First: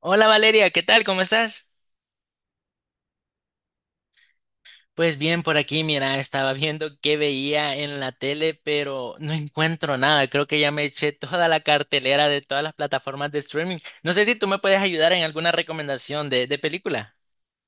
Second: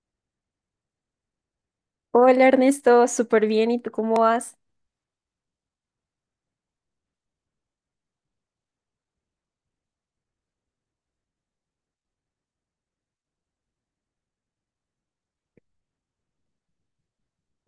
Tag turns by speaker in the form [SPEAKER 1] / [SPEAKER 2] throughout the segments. [SPEAKER 1] Hola Valeria, ¿qué tal? ¿Cómo estás?
[SPEAKER 2] Hola Ernesto, súper bien. ¿Y tú cómo vas?
[SPEAKER 1] Pues bien, por aquí, mira, estaba viendo qué veía en la tele, pero no encuentro nada. Creo que ya me eché toda la cartelera de todas las plataformas de streaming. No sé si tú me puedes ayudar en alguna recomendación de película.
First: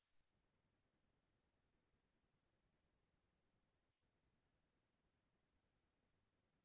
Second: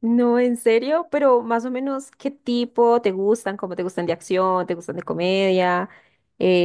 [SPEAKER 2] No, en serio, pero más o menos, ¿qué tipo te gustan? ¿Cómo te gustan, de acción? ¿Te gustan de comedia?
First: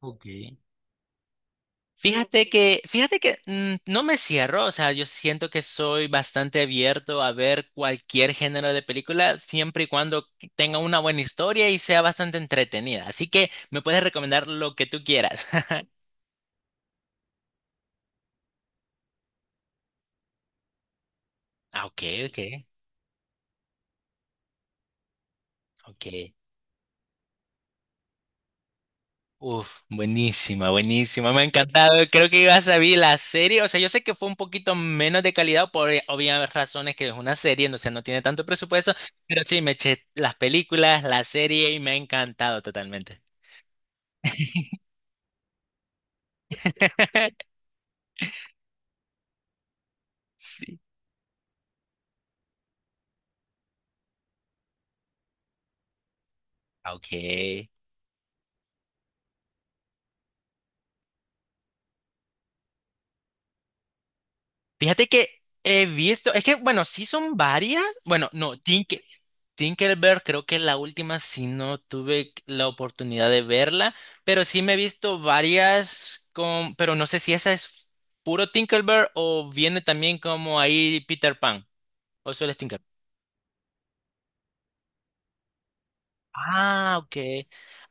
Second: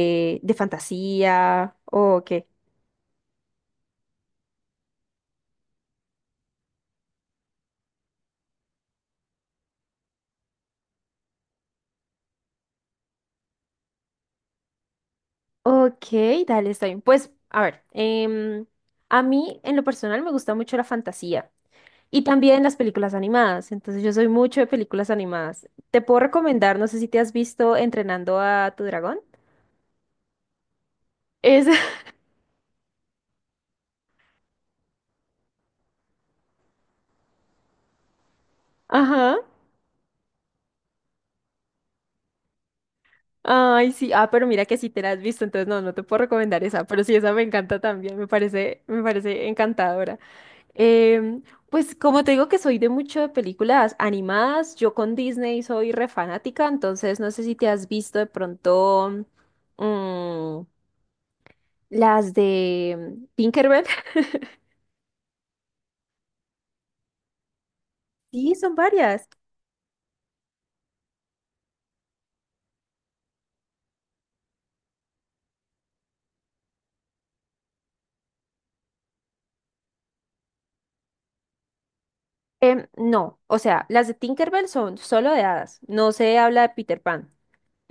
[SPEAKER 1] Ok.
[SPEAKER 2] ¿De fantasía? ¿O qué?
[SPEAKER 1] Fíjate que no me cierro. O sea, yo siento que soy bastante abierto a ver cualquier género de película, siempre y cuando tenga una buena historia y sea bastante entretenida. Así que me puedes recomendar lo que tú quieras.
[SPEAKER 2] Ok, dale, está bien. Pues, a ver, a mí en lo personal me gusta mucho la fantasía
[SPEAKER 1] Ah, ok,
[SPEAKER 2] y
[SPEAKER 1] ok,
[SPEAKER 2] también las películas animadas. Entonces, yo soy mucho de películas animadas. Te puedo
[SPEAKER 1] ok.
[SPEAKER 2] recomendar, no sé si te has visto Entrenando a tu dragón.
[SPEAKER 1] Uf, buenísima, buenísima. Me ha
[SPEAKER 2] Es,
[SPEAKER 1] encantado. Creo que ibas a ver la serie. O sea, yo sé que fue un poquito menos de calidad por obvias razones, que es una serie. No, o sea, no tiene tanto presupuesto,
[SPEAKER 2] ajá.
[SPEAKER 1] pero sí, me eché las películas, la serie y me ha encantado totalmente.
[SPEAKER 2] Ay, sí, ah, pero mira que sí te la has visto, entonces no, no te puedo recomendar esa, pero sí, esa me encanta también, me parece encantadora.
[SPEAKER 1] Sí.
[SPEAKER 2] Em, pues como te digo que soy de mucho de películas animadas, yo con Disney soy re fanática,
[SPEAKER 1] Ah,
[SPEAKER 2] entonces no sé si
[SPEAKER 1] ok.
[SPEAKER 2] te has visto de pronto mm, las de Tinkerbell.
[SPEAKER 1] Fíjate que he visto, es que bueno, sí son varias. Bueno,
[SPEAKER 2] Sí,
[SPEAKER 1] no,
[SPEAKER 2] son varias.
[SPEAKER 1] Tinkerbell creo que la última sí no tuve la oportunidad de verla, pero sí me he visto varias con, pero no sé si esa es puro Tinkerbell o viene también como ahí Peter Pan o solo es Tinkerbell.
[SPEAKER 2] No, o sea, las de Tinkerbell son solo de hadas, no se habla de
[SPEAKER 1] Ah,
[SPEAKER 2] Peter
[SPEAKER 1] ok.
[SPEAKER 2] Pan.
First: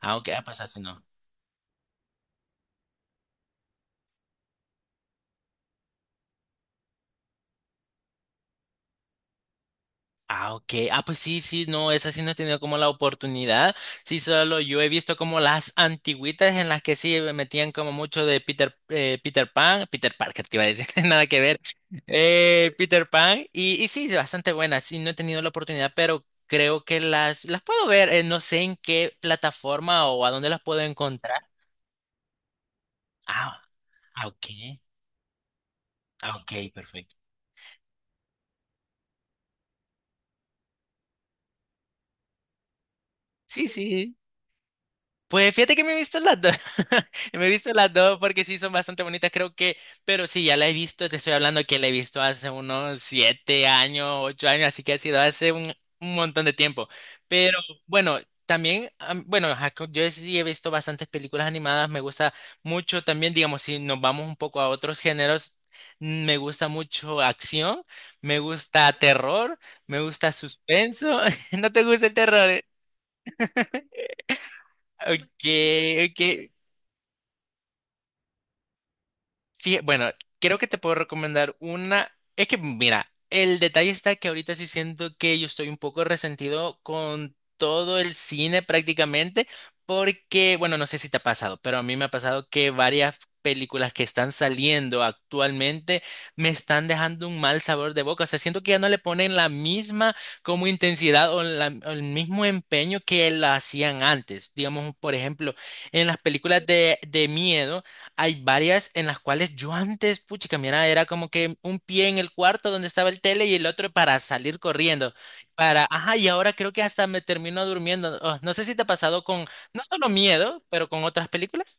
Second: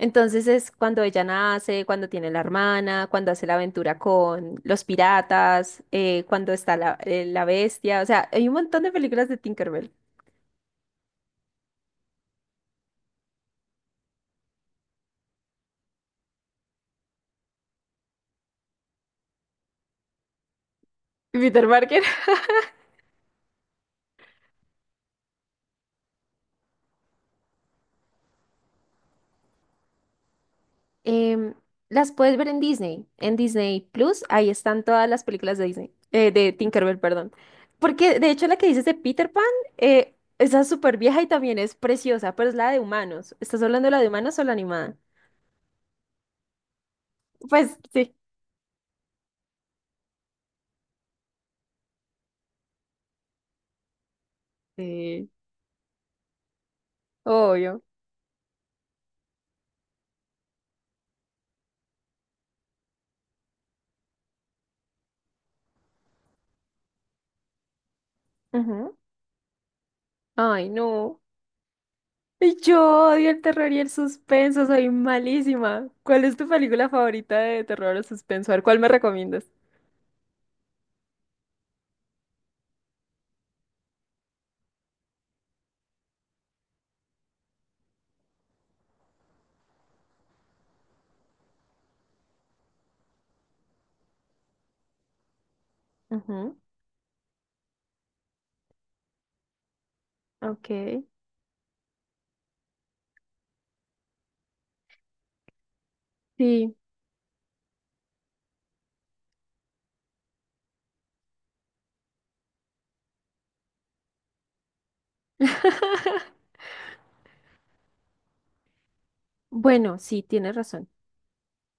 [SPEAKER 1] Ah, ok, ah, pues
[SPEAKER 2] es
[SPEAKER 1] así
[SPEAKER 2] cuando
[SPEAKER 1] no.
[SPEAKER 2] ella nace, cuando tiene la hermana, cuando hace la aventura con los piratas, cuando está la, la bestia. O sea, hay un montón de películas de Tinkerbell.
[SPEAKER 1] Ah, ok. Ah, pues sí, sí, no, esa sí no he tenido como la oportunidad. Sí, solo yo he visto como las antigüitas en las que sí me metían como mucho de Peter Pan, Peter Parker, te iba a decir, nada
[SPEAKER 2] Y
[SPEAKER 1] que ver.
[SPEAKER 2] Peter Parker.
[SPEAKER 1] Peter Pan, y sí, bastante buena. Sí, no he tenido la oportunidad, pero creo que las puedo ver. No sé en qué plataforma o a dónde las puedo encontrar.
[SPEAKER 2] Em, las puedes ver en
[SPEAKER 1] Ah,
[SPEAKER 2] Disney Plus.
[SPEAKER 1] ah, ok.
[SPEAKER 2] Ahí están todas las películas de Disney,
[SPEAKER 1] Ah,
[SPEAKER 2] de
[SPEAKER 1] ok,
[SPEAKER 2] Tinkerbell,
[SPEAKER 1] perfecto.
[SPEAKER 2] perdón. Porque de hecho la que dices de Peter Pan, esa es súper vieja y también es preciosa, pero es la de humanos. ¿Estás
[SPEAKER 1] Sí,
[SPEAKER 2] hablando de la de
[SPEAKER 1] sí.
[SPEAKER 2] humanos o la animada?
[SPEAKER 1] Pues fíjate que me he visto las dos. Me he visto
[SPEAKER 2] Pues
[SPEAKER 1] las
[SPEAKER 2] sí.
[SPEAKER 1] dos porque sí son bastante bonitas, creo que. Pero sí, ya la he visto, te estoy hablando que la he visto hace unos 7 años, 8 años, así que ha sido
[SPEAKER 2] Sí.
[SPEAKER 1] hace un montón de tiempo. Pero
[SPEAKER 2] Obvio.
[SPEAKER 1] bueno, también, bueno, ajá, yo sí he visto bastantes películas animadas. Me gusta mucho también, digamos, si nos vamos un poco a otros géneros, me gusta mucho acción, me gusta
[SPEAKER 2] Ujú.
[SPEAKER 1] terror, me gusta
[SPEAKER 2] Ay,
[SPEAKER 1] suspenso.
[SPEAKER 2] no.
[SPEAKER 1] ¿No te gusta el terror,
[SPEAKER 2] Ay,
[SPEAKER 1] eh?
[SPEAKER 2] yo odio el terror y el suspenso, soy
[SPEAKER 1] Ok,
[SPEAKER 2] malísima.
[SPEAKER 1] ok.
[SPEAKER 2] ¿Cuál es tu película favorita de terror o suspenso? A ver, ¿cuál me recomiendas?
[SPEAKER 1] Bueno, creo que te puedo recomendar una. Es que, mira, el detalle está que ahorita sí siento que yo estoy un poco resentido con todo el cine prácticamente, porque, bueno, no sé si te ha pasado, pero a mí me ha pasado que varias películas que están saliendo actualmente me
[SPEAKER 2] Ujú,
[SPEAKER 1] están dejando un mal sabor de boca. O sea, siento que ya no le ponen la misma como
[SPEAKER 2] ok.
[SPEAKER 1] intensidad o el mismo empeño que la hacían antes. Digamos, por ejemplo, en las películas
[SPEAKER 2] Sí.
[SPEAKER 1] de miedo. Hay varias en las cuales yo antes, puchica, mira, era como que un pie en el cuarto donde estaba el tele y el otro para salir corriendo. Ajá, y ahora creo que hasta me termino durmiendo. Oh, no sé si te ha pasado con, no
[SPEAKER 2] Bueno,
[SPEAKER 1] solo
[SPEAKER 2] sí, tienes
[SPEAKER 1] miedo, pero
[SPEAKER 2] razón.
[SPEAKER 1] con otras películas.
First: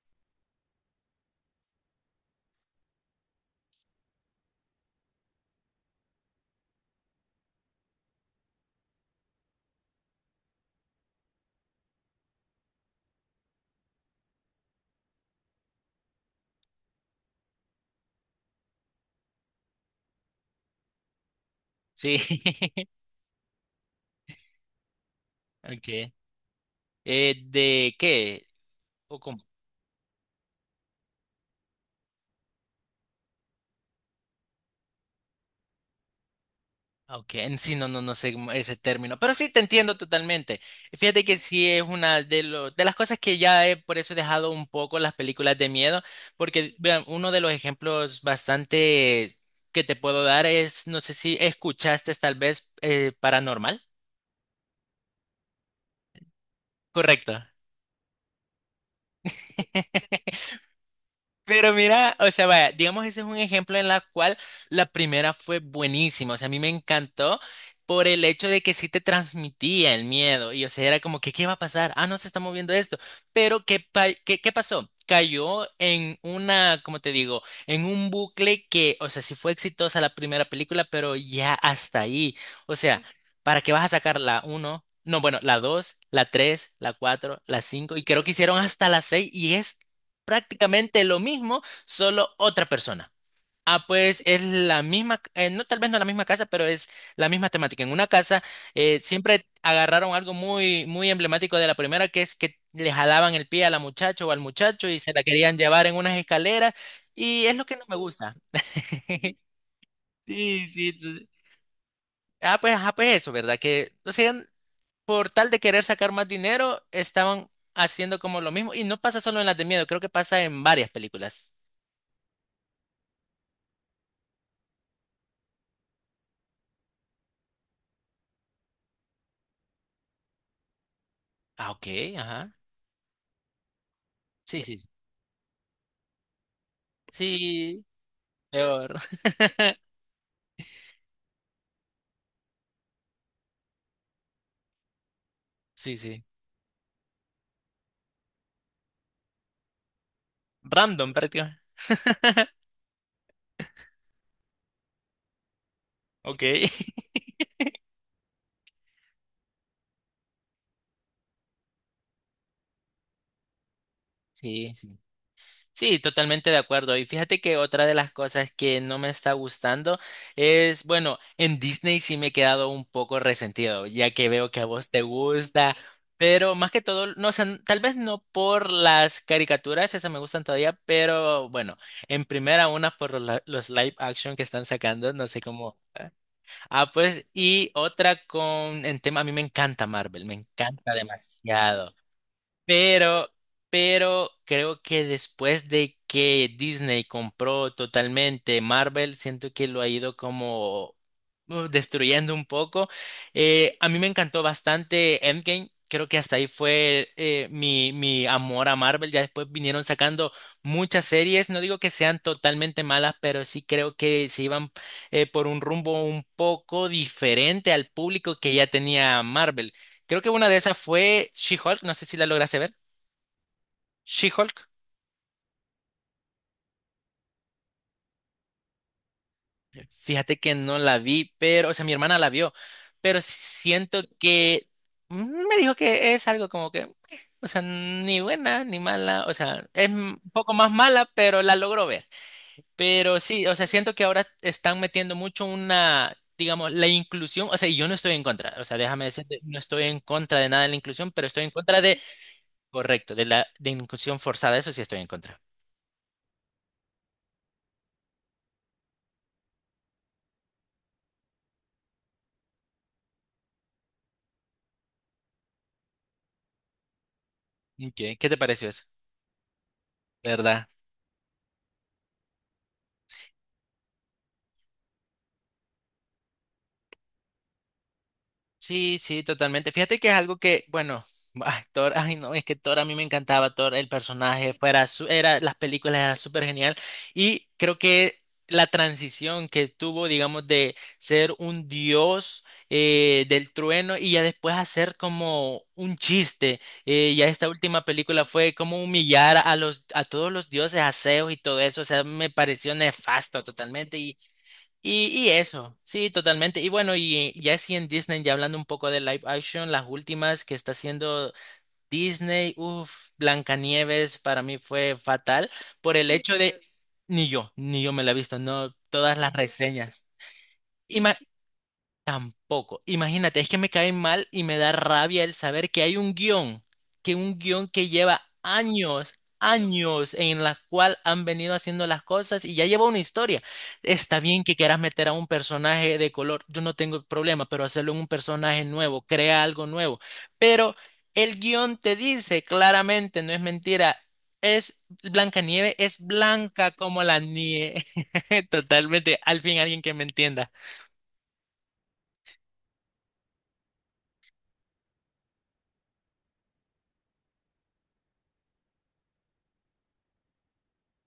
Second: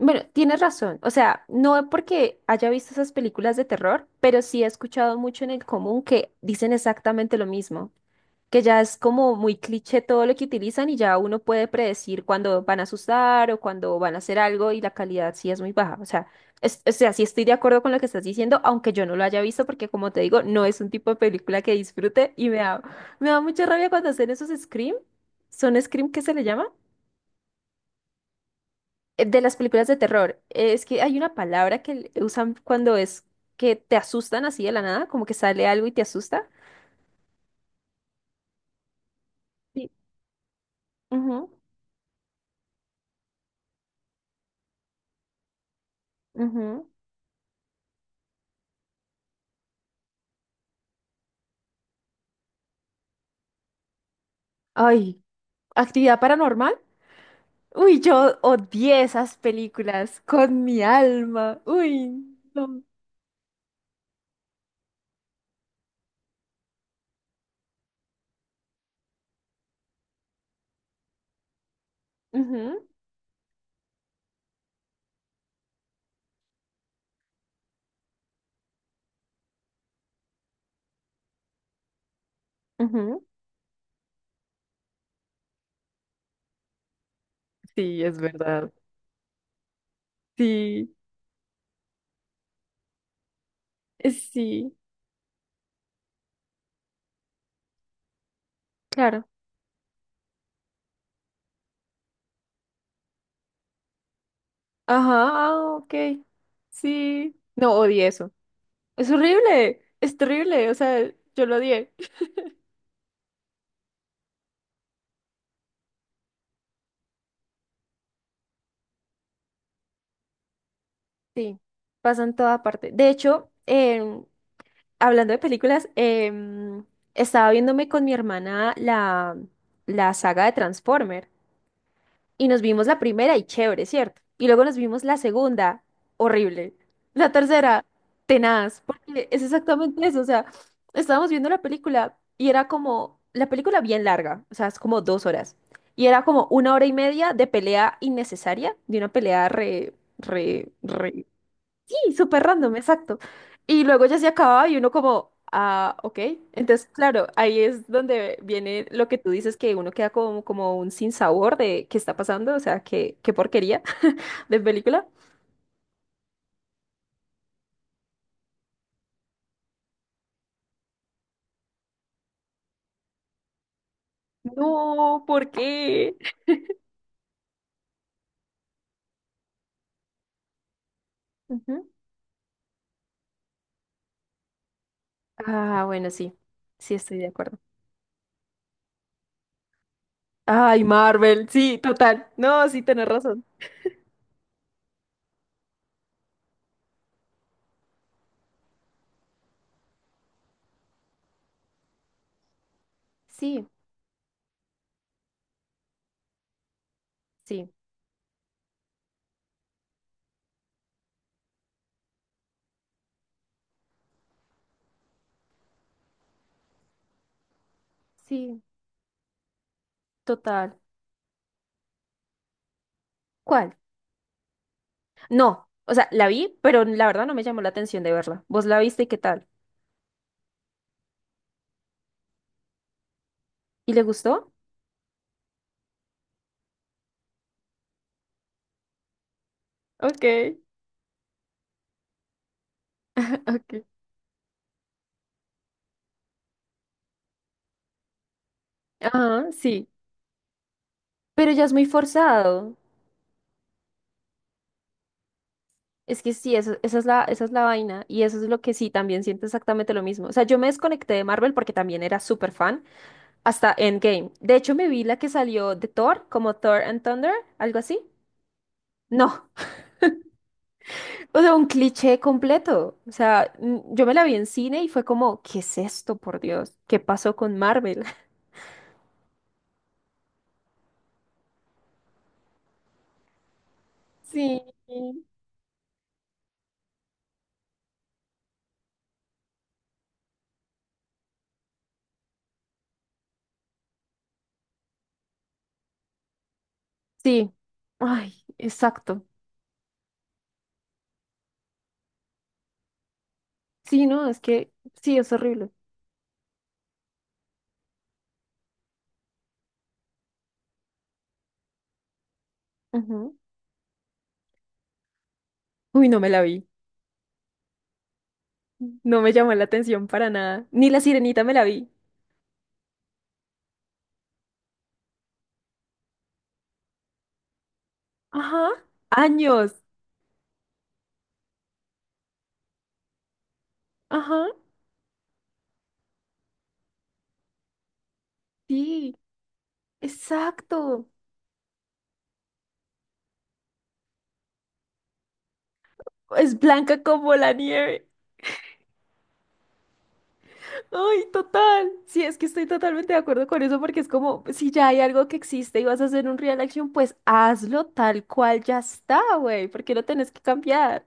[SPEAKER 2] Bueno, tienes razón. O sea, no es porque haya visto esas películas de terror, pero sí he escuchado mucho en el común que dicen exactamente lo mismo, que ya es como muy cliché todo lo que utilizan y ya uno puede predecir cuándo van a asustar o cuándo van a hacer algo y la calidad sí es muy baja. O sea, o sea, sí estoy de acuerdo con lo que estás diciendo, aunque yo no lo haya visto porque como te digo, no es un tipo de película que
[SPEAKER 1] Sí.
[SPEAKER 2] disfrute y me da mucha rabia cuando hacen esos scream. ¿Son scream
[SPEAKER 1] Okay.
[SPEAKER 2] que se le llama?
[SPEAKER 1] ¿De qué? ¿O
[SPEAKER 2] De
[SPEAKER 1] cómo?
[SPEAKER 2] las películas de terror. Es que hay una palabra que usan cuando es que te asustan así de la nada, como que sale algo y te asusta.
[SPEAKER 1] Ok, en sí, no, no, no sé ese término, pero sí te
[SPEAKER 2] Sí.
[SPEAKER 1] entiendo totalmente. Fíjate que
[SPEAKER 2] Ujú,
[SPEAKER 1] sí es una de las cosas que ya he, por eso he dejado un poco las películas de miedo, porque
[SPEAKER 2] ujú.
[SPEAKER 1] vean, uno de los ejemplos bastante que te puedo dar es, no sé si escuchaste tal vez Paranormal.
[SPEAKER 2] Ay, ¿actividad paranormal?
[SPEAKER 1] Correcto.
[SPEAKER 2] Uy, yo odié esas películas con mi alma.
[SPEAKER 1] Pero mira, o
[SPEAKER 2] Uy,
[SPEAKER 1] sea, vaya,
[SPEAKER 2] no.
[SPEAKER 1] digamos, ese es un ejemplo en la cual la primera fue buenísima. O sea, a mí me encantó por el hecho de que sí te transmitía el miedo. Y, o sea, era como que, ¿qué va a pasar? Ah, no, se está moviendo
[SPEAKER 2] Ujú,
[SPEAKER 1] esto. Pero, ¿qué pasó? Cayó en una, como te digo, en un bucle que, o sea, sí fue exitosa la primera película, pero ya hasta ahí. O sea,
[SPEAKER 2] ujú.
[SPEAKER 1] ¿para qué vas a sacar la uno? No, bueno, la dos, la tres, la cuatro, la cinco,
[SPEAKER 2] Sí,
[SPEAKER 1] y
[SPEAKER 2] es
[SPEAKER 1] creo que hicieron
[SPEAKER 2] verdad.
[SPEAKER 1] hasta la seis, y es
[SPEAKER 2] Sí,
[SPEAKER 1] prácticamente lo mismo, solo otra persona. Ah, pues es
[SPEAKER 2] sí,
[SPEAKER 1] la misma, no, tal vez no la misma casa, pero es la misma temática. En una casa
[SPEAKER 2] claro.
[SPEAKER 1] siempre agarraron algo muy, muy emblemático de la primera, que es que le jalaban el pie a la muchacha o al muchacho y se la
[SPEAKER 2] Ajá,
[SPEAKER 1] querían
[SPEAKER 2] ah,
[SPEAKER 1] llevar en
[SPEAKER 2] ok.
[SPEAKER 1] unas escaleras,
[SPEAKER 2] Sí.
[SPEAKER 1] y es lo
[SPEAKER 2] No,
[SPEAKER 1] que no me
[SPEAKER 2] odié eso.
[SPEAKER 1] gusta.
[SPEAKER 2] Es horrible, es
[SPEAKER 1] Sí,
[SPEAKER 2] terrible, o
[SPEAKER 1] sí.
[SPEAKER 2] sea, yo lo odié.
[SPEAKER 1] Ah, pues, eso, ¿verdad? Que, o sea, por tal de querer sacar más dinero, estaban haciendo como lo mismo. Y no pasa solo en las de miedo, creo que pasa en varias películas.
[SPEAKER 2] Sí, pasa en toda parte. De hecho, hablando de películas, estaba viéndome con mi hermana la, la saga de Transformer.
[SPEAKER 1] Ah, ok,
[SPEAKER 2] Y
[SPEAKER 1] ajá.
[SPEAKER 2] nos vimos la primera y chévere, ¿cierto? Y
[SPEAKER 1] Sí,
[SPEAKER 2] luego nos
[SPEAKER 1] sí.
[SPEAKER 2] vimos la segunda, horrible. La
[SPEAKER 1] Sí,
[SPEAKER 2] tercera, tenaz,
[SPEAKER 1] peor.
[SPEAKER 2] porque es exactamente eso. O sea, estábamos viendo la película y era como, la película bien larga, o sea, es como dos horas.
[SPEAKER 1] Sí,
[SPEAKER 2] Y
[SPEAKER 1] sí.
[SPEAKER 2] era como una hora y media de pelea innecesaria, de una pelea
[SPEAKER 1] Random
[SPEAKER 2] re.
[SPEAKER 1] prácticamente.
[SPEAKER 2] Y súper random, exacto. Y luego ya se acababa y uno como, ah, ok.
[SPEAKER 1] Ok.
[SPEAKER 2] Entonces, claro, ahí es donde viene lo que tú dices, que uno queda como, como un sinsabor de qué está pasando, o sea, qué, qué porquería de
[SPEAKER 1] Sí, sí.
[SPEAKER 2] película.
[SPEAKER 1] Sí, totalmente de acuerdo. Y fíjate que otra de las cosas que no me está gustando es, bueno, en Disney sí me he quedado un poco resentido, ya que veo que a vos te
[SPEAKER 2] No, ¿por
[SPEAKER 1] gusta,
[SPEAKER 2] qué?
[SPEAKER 1] pero más que todo, no, o sea, tal vez no por las caricaturas, esas me gustan todavía, pero bueno,
[SPEAKER 2] Ujú.
[SPEAKER 1] en primera una los live action que están sacando, no sé cómo.
[SPEAKER 2] Ah, bueno, sí,
[SPEAKER 1] Ah,
[SPEAKER 2] sí estoy
[SPEAKER 1] pues,
[SPEAKER 2] de acuerdo.
[SPEAKER 1] y otra con, en tema, a mí me encanta Marvel, me
[SPEAKER 2] Ay,
[SPEAKER 1] encanta
[SPEAKER 2] Marvel, sí,
[SPEAKER 1] demasiado.
[SPEAKER 2] total. No, sí, tenés
[SPEAKER 1] Pero,
[SPEAKER 2] razón.
[SPEAKER 1] pero creo que después de que Disney compró totalmente Marvel, siento que lo ha ido como destruyendo un poco.
[SPEAKER 2] Sí,
[SPEAKER 1] A mí me encantó bastante Endgame. Creo que hasta ahí fue eh,
[SPEAKER 2] sí,
[SPEAKER 1] mi, mi amor a Marvel. Ya después vinieron sacando muchas series. No digo que sean totalmente malas, pero sí creo que se iban por un rumbo un poco diferente al público que
[SPEAKER 2] sí,
[SPEAKER 1] ya tenía Marvel. Creo que una de esas
[SPEAKER 2] total.
[SPEAKER 1] fue She-Hulk, no sé si la lograste ver.
[SPEAKER 2] ¿Cuál?
[SPEAKER 1] She-Hulk,
[SPEAKER 2] No, o sea, la vi, pero la verdad no me llamó la atención de verla. ¿Vos la viste y qué tal?
[SPEAKER 1] fíjate que no la vi, pero, o sea, mi hermana la vio, pero
[SPEAKER 2] ¿Y
[SPEAKER 1] siento
[SPEAKER 2] le gustó?
[SPEAKER 1] que me dijo que es algo como que o sea, ni buena ni mala, o sea, es un
[SPEAKER 2] Ok,
[SPEAKER 1] poco más mala, pero la logró ver. Pero sí, o sea,
[SPEAKER 2] ok.
[SPEAKER 1] siento que ahora están metiendo mucho una, digamos, la inclusión, o sea, y yo no estoy en contra, o sea, déjame decirte,
[SPEAKER 2] Ah,
[SPEAKER 1] no estoy
[SPEAKER 2] sí,
[SPEAKER 1] en contra de nada de la inclusión, pero estoy en
[SPEAKER 2] pero ya es
[SPEAKER 1] contra
[SPEAKER 2] muy
[SPEAKER 1] de,
[SPEAKER 2] forzado.
[SPEAKER 1] correcto, de la de inclusión forzada, eso sí estoy en contra.
[SPEAKER 2] Es que sí, esa es la vaina. Y eso es lo que sí, también siento exactamente lo mismo. O sea, yo me desconecté de Marvel porque también era súper fan hasta Endgame. De hecho, me vi la que salió de Thor, como Thor and Thunder, algo
[SPEAKER 1] Ok,
[SPEAKER 2] así.
[SPEAKER 1] ¿qué te pareció eso?
[SPEAKER 2] No,
[SPEAKER 1] ¿Verdad?
[SPEAKER 2] o sea, un cliché completo. O sea, yo me la vi en cine y fue como, ¿qué es esto, por Dios? ¿Qué pasó con Marvel?
[SPEAKER 1] Sí, sí, totalmente. Fíjate que es algo que, bueno, ay, Thor, ay no, es que Thor a mí me encantaba. Thor, el personaje,
[SPEAKER 2] Sí.
[SPEAKER 1] era, las películas eran súper genial, y creo que la transición que tuvo, digamos, de ser un dios del trueno y ya después hacer como un chiste, ya esta
[SPEAKER 2] Sí,
[SPEAKER 1] última película
[SPEAKER 2] ay,
[SPEAKER 1] fue como
[SPEAKER 2] exacto.
[SPEAKER 1] humillar a los, a todos los dioses, aseos y todo eso. O sea, me pareció nefasto totalmente.
[SPEAKER 2] Sí, no, es que
[SPEAKER 1] Y,
[SPEAKER 2] sí,
[SPEAKER 1] y
[SPEAKER 2] es horrible.
[SPEAKER 1] eso, sí, totalmente. Y bueno, y ya sí en Disney, ya hablando un poco de live action, las últimas que está haciendo Disney, uff,
[SPEAKER 2] Ujú.
[SPEAKER 1] Blancanieves para mí fue fatal por
[SPEAKER 2] Uy,
[SPEAKER 1] el
[SPEAKER 2] no me
[SPEAKER 1] hecho
[SPEAKER 2] la
[SPEAKER 1] de,
[SPEAKER 2] vi.
[SPEAKER 1] ni yo me la he visto, no, todas
[SPEAKER 2] No me
[SPEAKER 1] las
[SPEAKER 2] llamó la
[SPEAKER 1] reseñas.
[SPEAKER 2] atención para nada. Ni La Sirenita me la vi.
[SPEAKER 1] Tampoco. Imagínate, es que me caen mal y me da rabia el saber que hay un guión que lleva
[SPEAKER 2] Ajá,
[SPEAKER 1] años,
[SPEAKER 2] años.
[SPEAKER 1] años en la cual han venido haciendo las cosas y ya lleva una historia. Está bien
[SPEAKER 2] Ajá.
[SPEAKER 1] que quieras meter a un personaje de color, yo no tengo problema, pero hacerlo en un personaje nuevo,
[SPEAKER 2] Sí,
[SPEAKER 1] crea algo nuevo. Pero
[SPEAKER 2] exacto.
[SPEAKER 1] el guión te dice claramente, no es mentira. Es Blanca Nieve, es
[SPEAKER 2] Es
[SPEAKER 1] blanca como
[SPEAKER 2] blanca
[SPEAKER 1] la
[SPEAKER 2] como la
[SPEAKER 1] nieve.
[SPEAKER 2] nieve.
[SPEAKER 1] Totalmente, al fin alguien que me entienda.
[SPEAKER 2] Ay, total. Sí, es que estoy totalmente de acuerdo con eso porque es como, si ya hay algo que existe y vas a hacer un real action, pues hazlo tal cual ya está, güey. ¿Por qué lo tenés que cambiar?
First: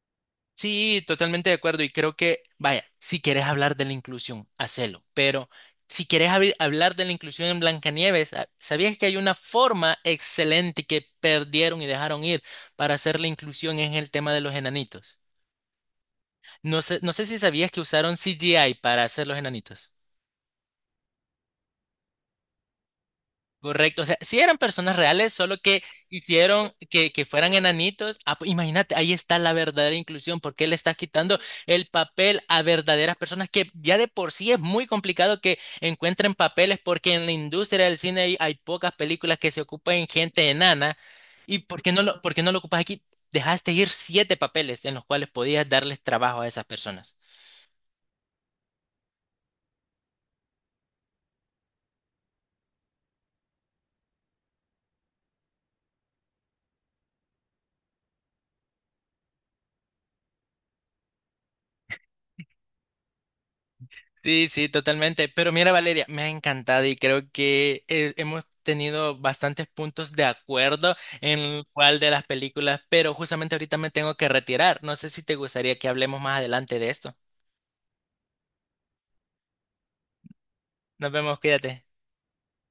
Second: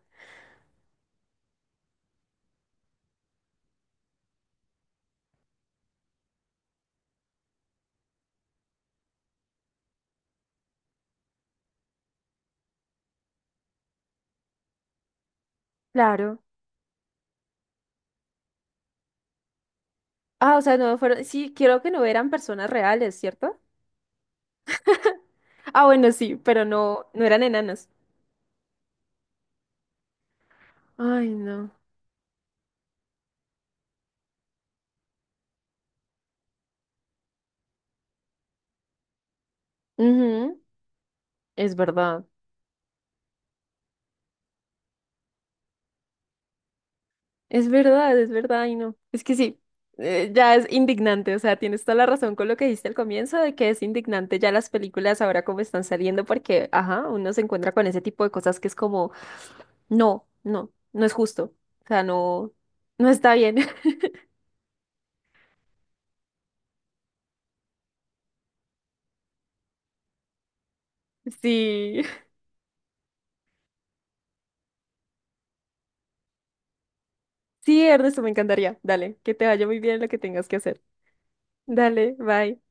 [SPEAKER 1] Sí, totalmente de acuerdo. Y creo que, vaya, si quieres hablar de la inclusión, hacelo. Pero si quieres hablar de la inclusión en Blancanieves, ah, ¿sabías que hay una forma excelente que perdieron y dejaron ir para hacer la inclusión en el tema de los enanitos?
[SPEAKER 2] Claro.
[SPEAKER 1] No sé si sabías que usaron CGI para hacer los enanitos.
[SPEAKER 2] Ah, o sea, no fueron, sí, quiero que no eran personas reales, ¿cierto?
[SPEAKER 1] Correcto, o sea, sí eran personas reales, solo que
[SPEAKER 2] Ah, bueno, sí, pero
[SPEAKER 1] hicieron
[SPEAKER 2] no,
[SPEAKER 1] que
[SPEAKER 2] no eran
[SPEAKER 1] fueran
[SPEAKER 2] enanos.
[SPEAKER 1] enanitos. Ah, pues imagínate, ahí está la verdadera inclusión, porque le estás
[SPEAKER 2] Ay,
[SPEAKER 1] quitando
[SPEAKER 2] no.
[SPEAKER 1] el papel a verdaderas personas que ya de por sí es muy complicado que encuentren papeles, porque en la industria del cine hay pocas películas que se ocupan en gente
[SPEAKER 2] Ujú,
[SPEAKER 1] enana. ¿Y
[SPEAKER 2] es
[SPEAKER 1] por qué no lo,
[SPEAKER 2] verdad,
[SPEAKER 1] por qué no lo ocupas aquí? Dejaste ir 7 papeles en los cuales podías darles trabajo a esas personas.
[SPEAKER 2] es verdad, y no. Es que sí, ya es indignante, o sea, tienes toda la razón con lo que dijiste al comienzo de que es indignante ya las películas ahora como están saliendo porque, ajá, uno se encuentra con ese tipo de cosas que es como, no, no, no es justo, o sea, no, no está bien.
[SPEAKER 1] Sí, sí, totalmente. Pero mira, Valeria, me ha encantado y creo que hemos tenido bastantes puntos de acuerdo en cuál
[SPEAKER 2] Sí,
[SPEAKER 1] de las películas, pero justamente ahorita me tengo que retirar. No sé si te gustaría que hablemos más adelante de esto.
[SPEAKER 2] sí, Ernesto, me encantaría. Dale, que te vaya muy bien en lo que tengas que hacer.
[SPEAKER 1] Nos vemos, cuídate.
[SPEAKER 2] Dale, bye.